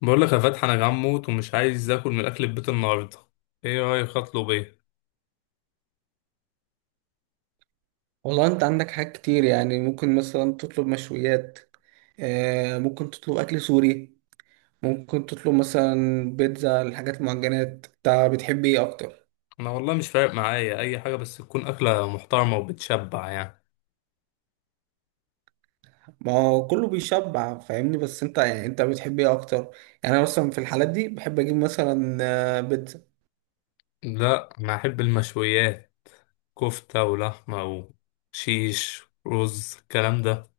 بقول لك يا فتحي، انا جعان موت ومش عايز اكل من اكل البيت النهارده. ايه رايك اطلب ايه؟ والله انت عندك حاجات كتير يعني ممكن مثلا تطلب مشويات. ممكن تطلب اكل سوري. ممكن تطلب مثلا بيتزا الحاجات المعجنات، انت بتحب ايه اكتر؟ انا والله مش فارق معايا اي حاجه بس تكون اكله محترمه وبتشبع يعني. ما هو كله بيشبع فاهمني، بس انت بتحب ايه اكتر؟ يعني انا مثلا في الحالات دي بحب اجيب مثلا بيتزا. لا انا احب المشويات. كفته ولحمه وشيش رز الكلام ده.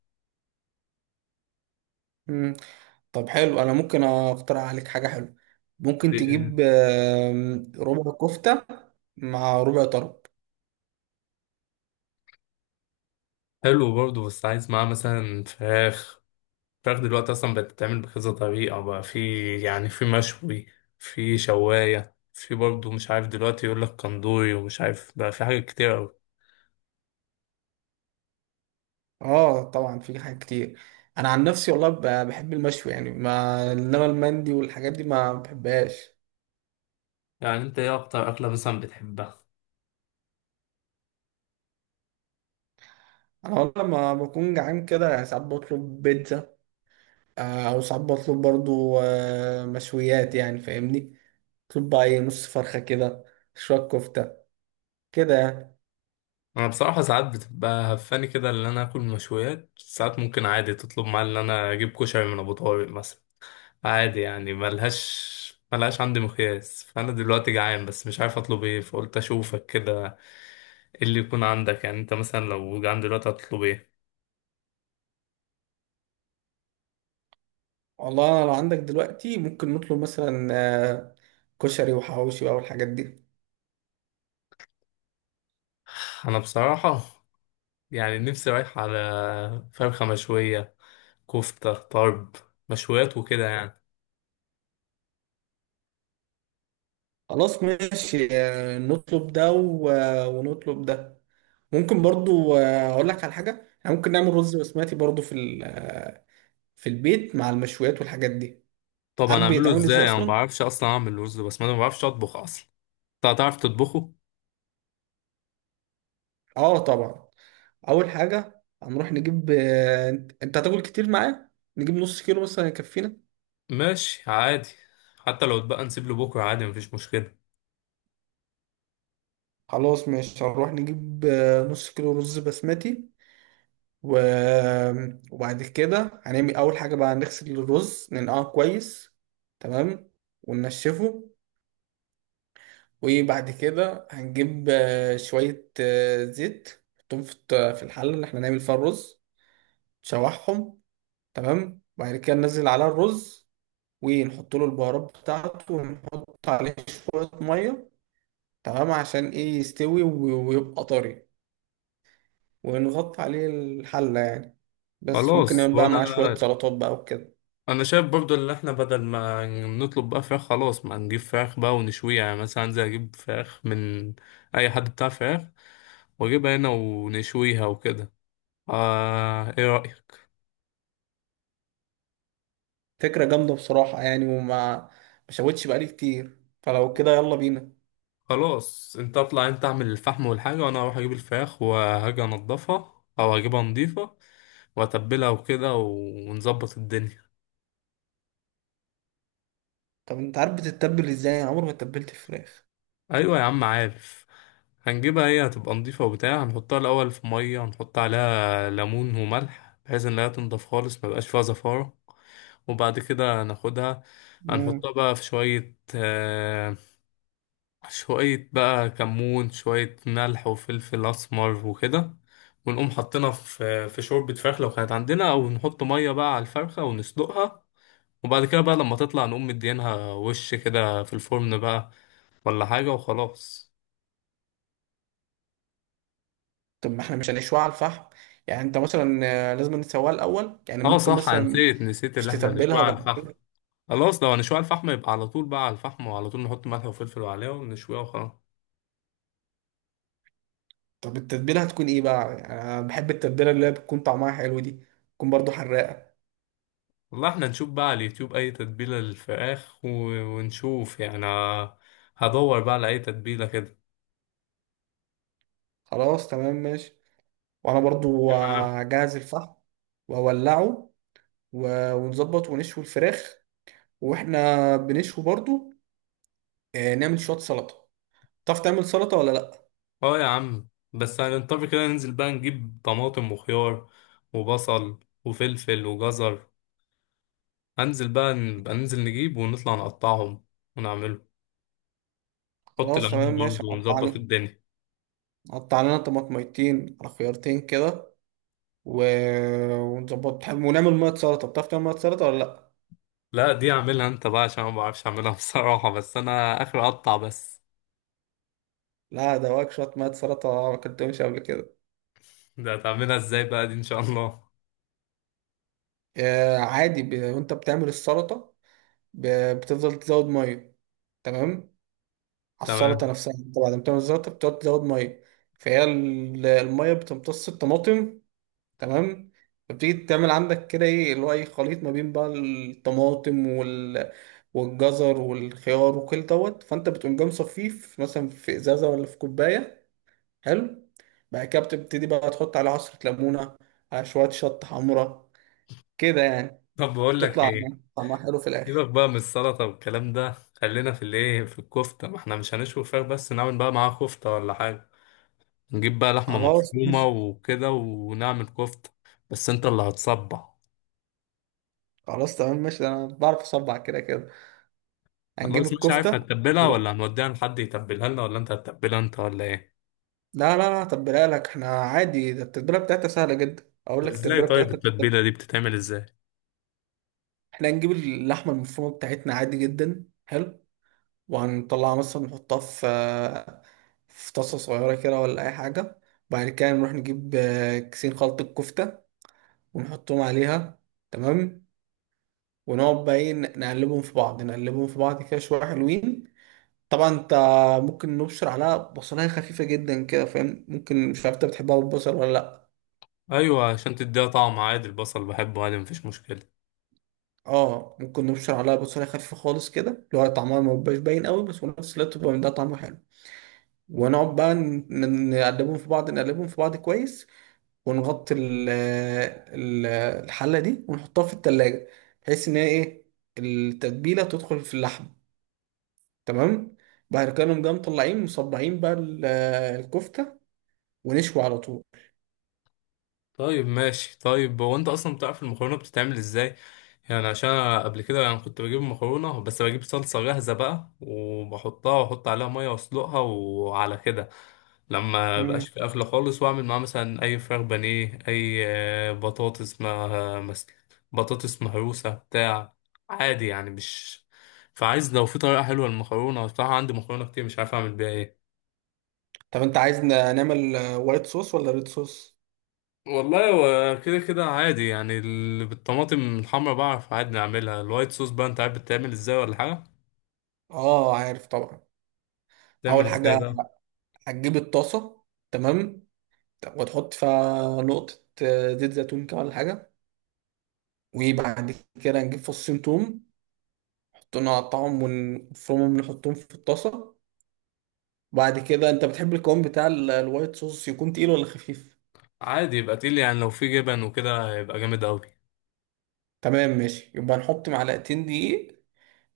مم. طب حلو، انا ممكن اقترح عليك حاجه حلوه. ممكن دي- تجيب ربع كفته مع ربع طرب. حلو برضه بس عايز معاه مثلا فراخ. الفراخ دلوقتي اصلا بقت بتتعمل بكذا طريقه بقى. في يعني في مشوي، في شوايه، في برضه مش عارف دلوقتي يقول لك كندوري ومش عارف بقى، في حاجات كتير أوي. اه طبعا في حاجات كتير. انا عن نفسي والله بحب المشوي يعني، ما انما المندي والحاجات دي ما بحبهاش. يعني انت ايه اكتر اكله مثلا بتحبها؟ انا والله لما بكون جعان كده يعني ساعات بطلب بيتزا، او ساعات بطلب برضو مشويات يعني فاهمني. بطلب بقى ايه، نص فرخه كده، شويه كفته، كده يعني. انا بصراحه ساعات بتبقى هفاني كده، اللي انا اكل مشويات ساعات ممكن عادي تطلب معايا اللي انا اجيب كشري من ابو طارق مثلا. عادي يعني ملهاش عندي مقياس. فانا دلوقتي جعان بس مش عارف اطلب ايه، فقلت اشوفك كده. ايه اللي يكون عندك يعني، انت مثلا لو جعان دلوقتي هتطلب ايه؟ والله انا لو عندك دلوقتي ممكن نطلب مثلا كشري وحواوشي بقى والحاجات دي. انا بصراحه يعني نفسي رايح على فرخه مشويه، كفته طرب، مشويات وكده يعني. خلاص ماشي، نطلب ده و ونطلب ده. ممكن برضو اقول لك على حاجه، احنا ممكن نعمل رز بسمتي برضو في في البيت مع المشويات والحاجات دي. عارف طبعا اعمله بيتعمل ازاي ازاي، انا ما اصلا؟ بعرفش اصلا اعمل رز، بس ما انا ما بعرفش اطبخ اصلا. انت هتعرف تطبخه؟ اه طبعا. اول حاجه هنروح نجيب آه، انت أنت هتاكل كتير معايا، نجيب نص كيلو مثلا يكفينا. ماشي عادي. حتى لو اتبقى نسيب له بكره عادي مفيش مشكله. خلاص ماشي، هنروح نجيب نص كيلو رز بسمتي و... وبعد كده هنعمل اول حاجه بقى، هنغسل الرز ننقعه كويس. تمام. وننشفه. وبعد كده هنجيب شوية زيت، نحطهم في في الحلة اللي احنا هنعمل فيها الرز، نشوحهم. تمام. وبعد كده ننزل على الرز، ونحط له البهارات بتاعته، ونحط عليه شوية مية. تمام، عشان ايه يستوي ويبقى طري، ونغطي عليه الحلة يعني. بس ممكن خلاص نعمل بقى وانا، معاه شوية سلطات بقى وكده. انا شايف برضو ان احنا بدل ما نطلب بقى فراخ، خلاص ما نجيب فراخ بقى ونشويها. يعني مثلا انزل اجيب فراخ من اي حد بتاع فراخ، واجيبها هنا ونشويها وكده. ايه رأيك؟ فكرة جامدة بصراحة يعني، وما مشوتش بقالي كتير، فلو كده يلا بينا. خلاص انت اطلع انت اعمل الفحم والحاجة، وانا اروح اجيب الفراخ وهاجي انضفها او اجيبها نضيفة واتبلها وكده ونظبط الدنيا. طب انت عارف بتتبل ازاي؟ انا عمري ما اتبلت الفراخ. ايوه يا عم عارف. هنجيبها هي هتبقى نضيفة وبتاع، هنحطها الاول في مية، هنحط عليها ليمون وملح بحيث ان هي تنضف خالص ميبقاش فيها زفارة. وبعد كده ناخدها، هنحطها بقى في شوية بقى كمون، شوية ملح وفلفل أسمر وكده. ونقوم حاطينها في شوربة فراخ لو كانت عندنا، أو نحط مية بقى على الفرخة ونسلقها. وبعد كده بقى لما تطلع نقوم مدينها وش كده في الفرن بقى، ولا حاجة وخلاص. طب ما احنا مش هنشوي على الفحم؟ يعني انت مثلا لازم نسويها الاول يعني اه ممكن صح، أنا مثلا نسيت مش اللي احنا تتبلها نشويها على وبعد الفحم. كده. خلاص لو هنشويها على الفحم يبقى على طول بقى على الفحم، وعلى طول نحط ملح وفلفل عليها ونشويها وخلاص. طب التتبيله هتكون ايه بقى؟ يعني انا بحب التتبيله اللي هي بتكون طعمها حلو دي، تكون برضو حراقه. والله احنا نشوف بقى على اليوتيوب أي تتبيلة للفراخ، ونشوف يعني، هدور بقى على أي تتبيلة كده. خلاص تمام ماشي. وانا برضو هجهز الفحم واولعه ونظبط ونشوي الفراخ، واحنا بنشوي برضو نعمل شويه سلطه. تعرف تعمل سلطه ولا لا؟ اه يا عم، بس هنضطر كده ننزل بقى نجيب طماطم وخيار وبصل وفلفل وجزر. هنزل بقى، نبقى ننزل نجيب ونطلع نقطعهم ونعمله. حط خلاص ليمون تمام ماشي، برضه قطع ونظبط لنا. الدنيا. قطع لنا طماطميتين على خيارتين كده و... ونظبط ونعمل ميه سلطه. بتعرف تعمل ميه سلطه ولا لا؟ لا دي اعملها انت بقى عشان أنا ما بعرفش اعملها بصراحة، بس انا اخر اقطع بس. لا، ده واك شويه ميه سلطه، ما كنتهمش قبل كده. ده هتعملها ازاي بقى دي ان شاء الله؟ آه عادي. وانت بتعمل السلطه، ب... بتفضل تزود ميه. تمام. على السلطه تمام. نفسها، انت بعد ما تعمل السلطه بتقعد تزود ميه. فهي الميه بتمتص الطماطم. تمام. فبتيجي تعمل عندك كده ايه اللي هو ايه، خليط ما بين بقى الطماطم والجزر والخيار وكل دوت، فانت بتقوم جاي مصفيه مثلا في ازازه ولا في كوبايه. حلو. بعد كده بتبتدي بقى تحط عليه عصرة ليمونة، على شوية شطة حمرا كده يعني، طب بقول لك تطلع ايه، طعمها حلو في الآخر. سيبك بقى من السلطة والكلام ده. خلينا في في الكفتة، ما احنا مش هنشوي فراخ بس، نعمل بقى معاها كفتة ولا حاجة. نجيب بقى لحمة خلاص مفرومة ماشي. وكده ونعمل كفتة. بس انت اللي هتصبع. خلاص تمام ماشي، ده أنا بعرف أصبع كده كده. هنجيب خلاص مش عارف الكفتة. هتتبلها لا. ولا هنوديها لحد يتبلها لنا، ولا انت هتتبلها انت، ولا ايه؟ لا، تبلها لك احنا عادي، ده التتبيلة بتاعتها سهلة جدا. أقول لك ازاي التتبيلة طيب؟ بتاعتها بتتبل. التتبيلة دي بتتعمل ازاي؟ احنا هنجيب اللحمة المفرومة بتاعتنا عادي جدا، حلو، وهنطلعها مثلا نحطها في في طاسة صغيرة كده ولا أي حاجة. بعد كده نروح نجيب كيسين خلطة كفتة ونحطهم عليها. تمام. ونقعد بقى ايه، نقلبهم في بعض، نقلبهم في بعض كده شويه حلوين. طبعا انت ممكن نبشر عليها بصلايه خفيفه جدا كده فاهم، ممكن مش عارف انت بتحبها بالبصل ولا لا. ايوه عشان تديها طعم. عادي البصل بحبه عادي مفيش مشكلة. اه ممكن نبشر عليها بصلايه خفيفه خالص كده، اللي هو طعمها ما بيبقاش باين قوي، بس في نفس الوقت بيبقى من ده طعمه حلو. ونقعد بقى نقلبهم في بعض، نقلبهم في بعض كويس، ونغطي ال- الحله دي ونحطها في التلاجة، بحيث ان هي ايه، التتبيله تدخل في اللحم. تمام. بعد كده نقوم جاي مطلعين مصبعين بقى الكفتة، ونشوي على طول. طيب ماشي. طيب هو انت اصلا بتعرف المكرونه بتتعمل ازاي؟ يعني عشان انا قبل كده يعني كنت بجيب مكرونه، بس بجيب صلصه جاهزه بقى وبحطها واحط عليها ميه واسلقها وعلى كده. لما بقاش مم. في قفله خالص، واعمل معاها مثلا اي فراخ بانيه، اي بطاطس ما مس- بطاطس مهروسه بتاع. عادي يعني مش، فعايز لو في طريقه حلوه للمكرونه بصراحه، عندي مكرونه كتير مش عارف اعمل بيها إيه. طب انت عايز نعمل وايت صوص ولا ريد صوص؟ والله هو كده كده عادي يعني، بالطماطم الحمرا بعرف عادي نعملها. الوايت صوص بقى انت عارف بتتعمل ازاي ولا حاجة؟ اه عارف طبعا. بتعمل اول ازاي حاجة بقى؟ هتجيب الطاسة. تمام. وتحط فيها نقطة زيت زيتون كده ولا حاجة. وبعد كده نجيب فصين توم، نحطهم نقطعهم ونفرمهم، نحطهم في الطاسة. بعد كده انت بتحب القوام بتاع الوايت صوص يكون تقيل ولا خفيف؟ عادي، يبقى تقيل يعني، لو في جبن وكده يبقى جامد قوي. تمام ماشي، يبقى نحط معلقتين دقيق،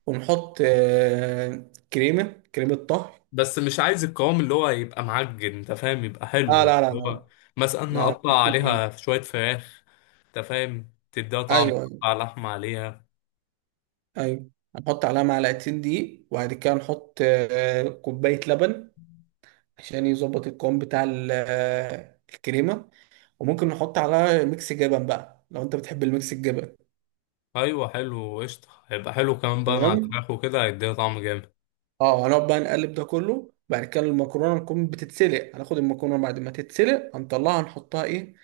ونحط كريمة، كريمة طهي. بس مش عايز القوام اللي هو يبقى معجن، انت فاهم، يبقى اه حلو اللي لا. هو. مثلا انا لا، اقطع بيكون عجب. عليها شوية فراخ. انت فاهم تديها طعم. ايوه ايوه. اقطع لحمة عليها. ايوه هنحط عليها معلقتين دقيق، وبعد كده نحط كوباية لبن، عشان يظبط القوام بتاع الكريمة. وممكن نحط عليها ميكس جبن بقى لو انت بتحب الميكس الجبن. ايوه حلو قشطة، هيبقى حلو كمان بقى مع تمام. الفراخ وكده، هيديها طعم جامد. اه هنقعد بقى نقلب ده كله، بعد كده المكرونة نكون بتتسلق، هناخد المكرونة بعد ما تتسلق هنطلعها نحطها ايه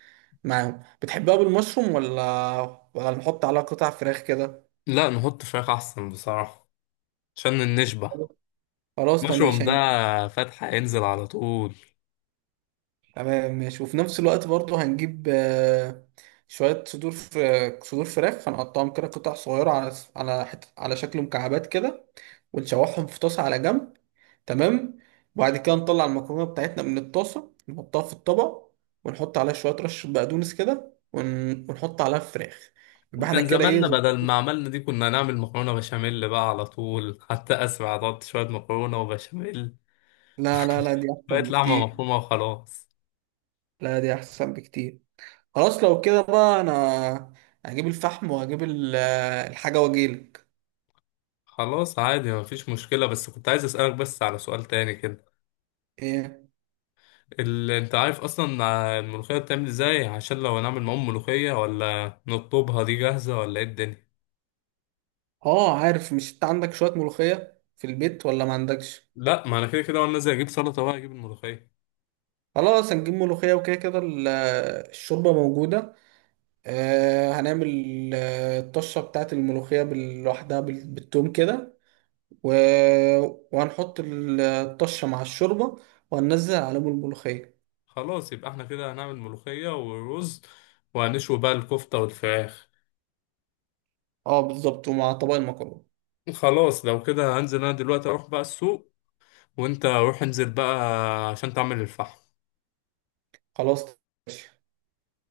معاهم. بتحبها بالمشروم ولا ولا نحط عليها قطع فراخ كده؟ لا نحط فراخ احسن بصراحة، عشان نشبع. خلاص تمام مشروم ماشي. ده فتح هينزل على طول. تمام ماشي. وفي نفس الوقت برضه هنجيب شوية صدور، صدور فراخ، هنقطعهم كده قطع صغيرة على على على شكل مكعبات كده، ونشوحهم في طاسة على جنب. تمام. وبعد كده نطلع المكرونة بتاعتنا من الطاسة نحطها في الطبق، ونحط عليها شوية رشة بقدونس كده ونحط عليها الفراخ. يبقى احنا كان كده ايه، زماننا بدل ظبطنا. ما عملنا دي كنا نعمل مكرونة بشاميل بقى على طول، حتى أسرع، ضبط شوية مكرونة وبشاميل لا لا لا، دي شوية أحسن لحمة بكتير. مفرومة وخلاص. لا دي أحسن بكتير. خلاص لو كده بقى، انا هجيب الفحم وهجيب الحاجة واجيلك. خلاص عادي مفيش مشكلة، بس كنت عايز أسألك بس على سؤال تاني كده. ايه؟ اللي أنت عارف أصلا الملوخية بتعمل إزاي، عشان لو هنعمل معاهم ملوخية، ولا نطلبها دي جاهزة، ولا إيه الدنيا؟ اه عارف. مش انت عندك شوية ملوخية في البيت ولا ما عندكش؟ لأ، ما أنا كده كده وأنا نازل أجيب سلطة بقى أجيب الملوخية. خلاص هنجيب ملوخية، وكده كده الشوربة موجودة. آه هنعمل الطشة بتاعت الملوخية لوحدها بالتوم كده و... وهنحط الطشة مع الشوربة، وهننزل عليهم الملوخية. خلاص يبقى احنا كده هنعمل ملوخية ورز، وهنشوي بقى الكفتة والفراخ. اه بالظبط، ومع طبق المكرونة. خلاص لو كده هنزل انا دلوقتي اروح بقى السوق، وانت روح انزل بقى عشان تعمل الفحم. خلاص.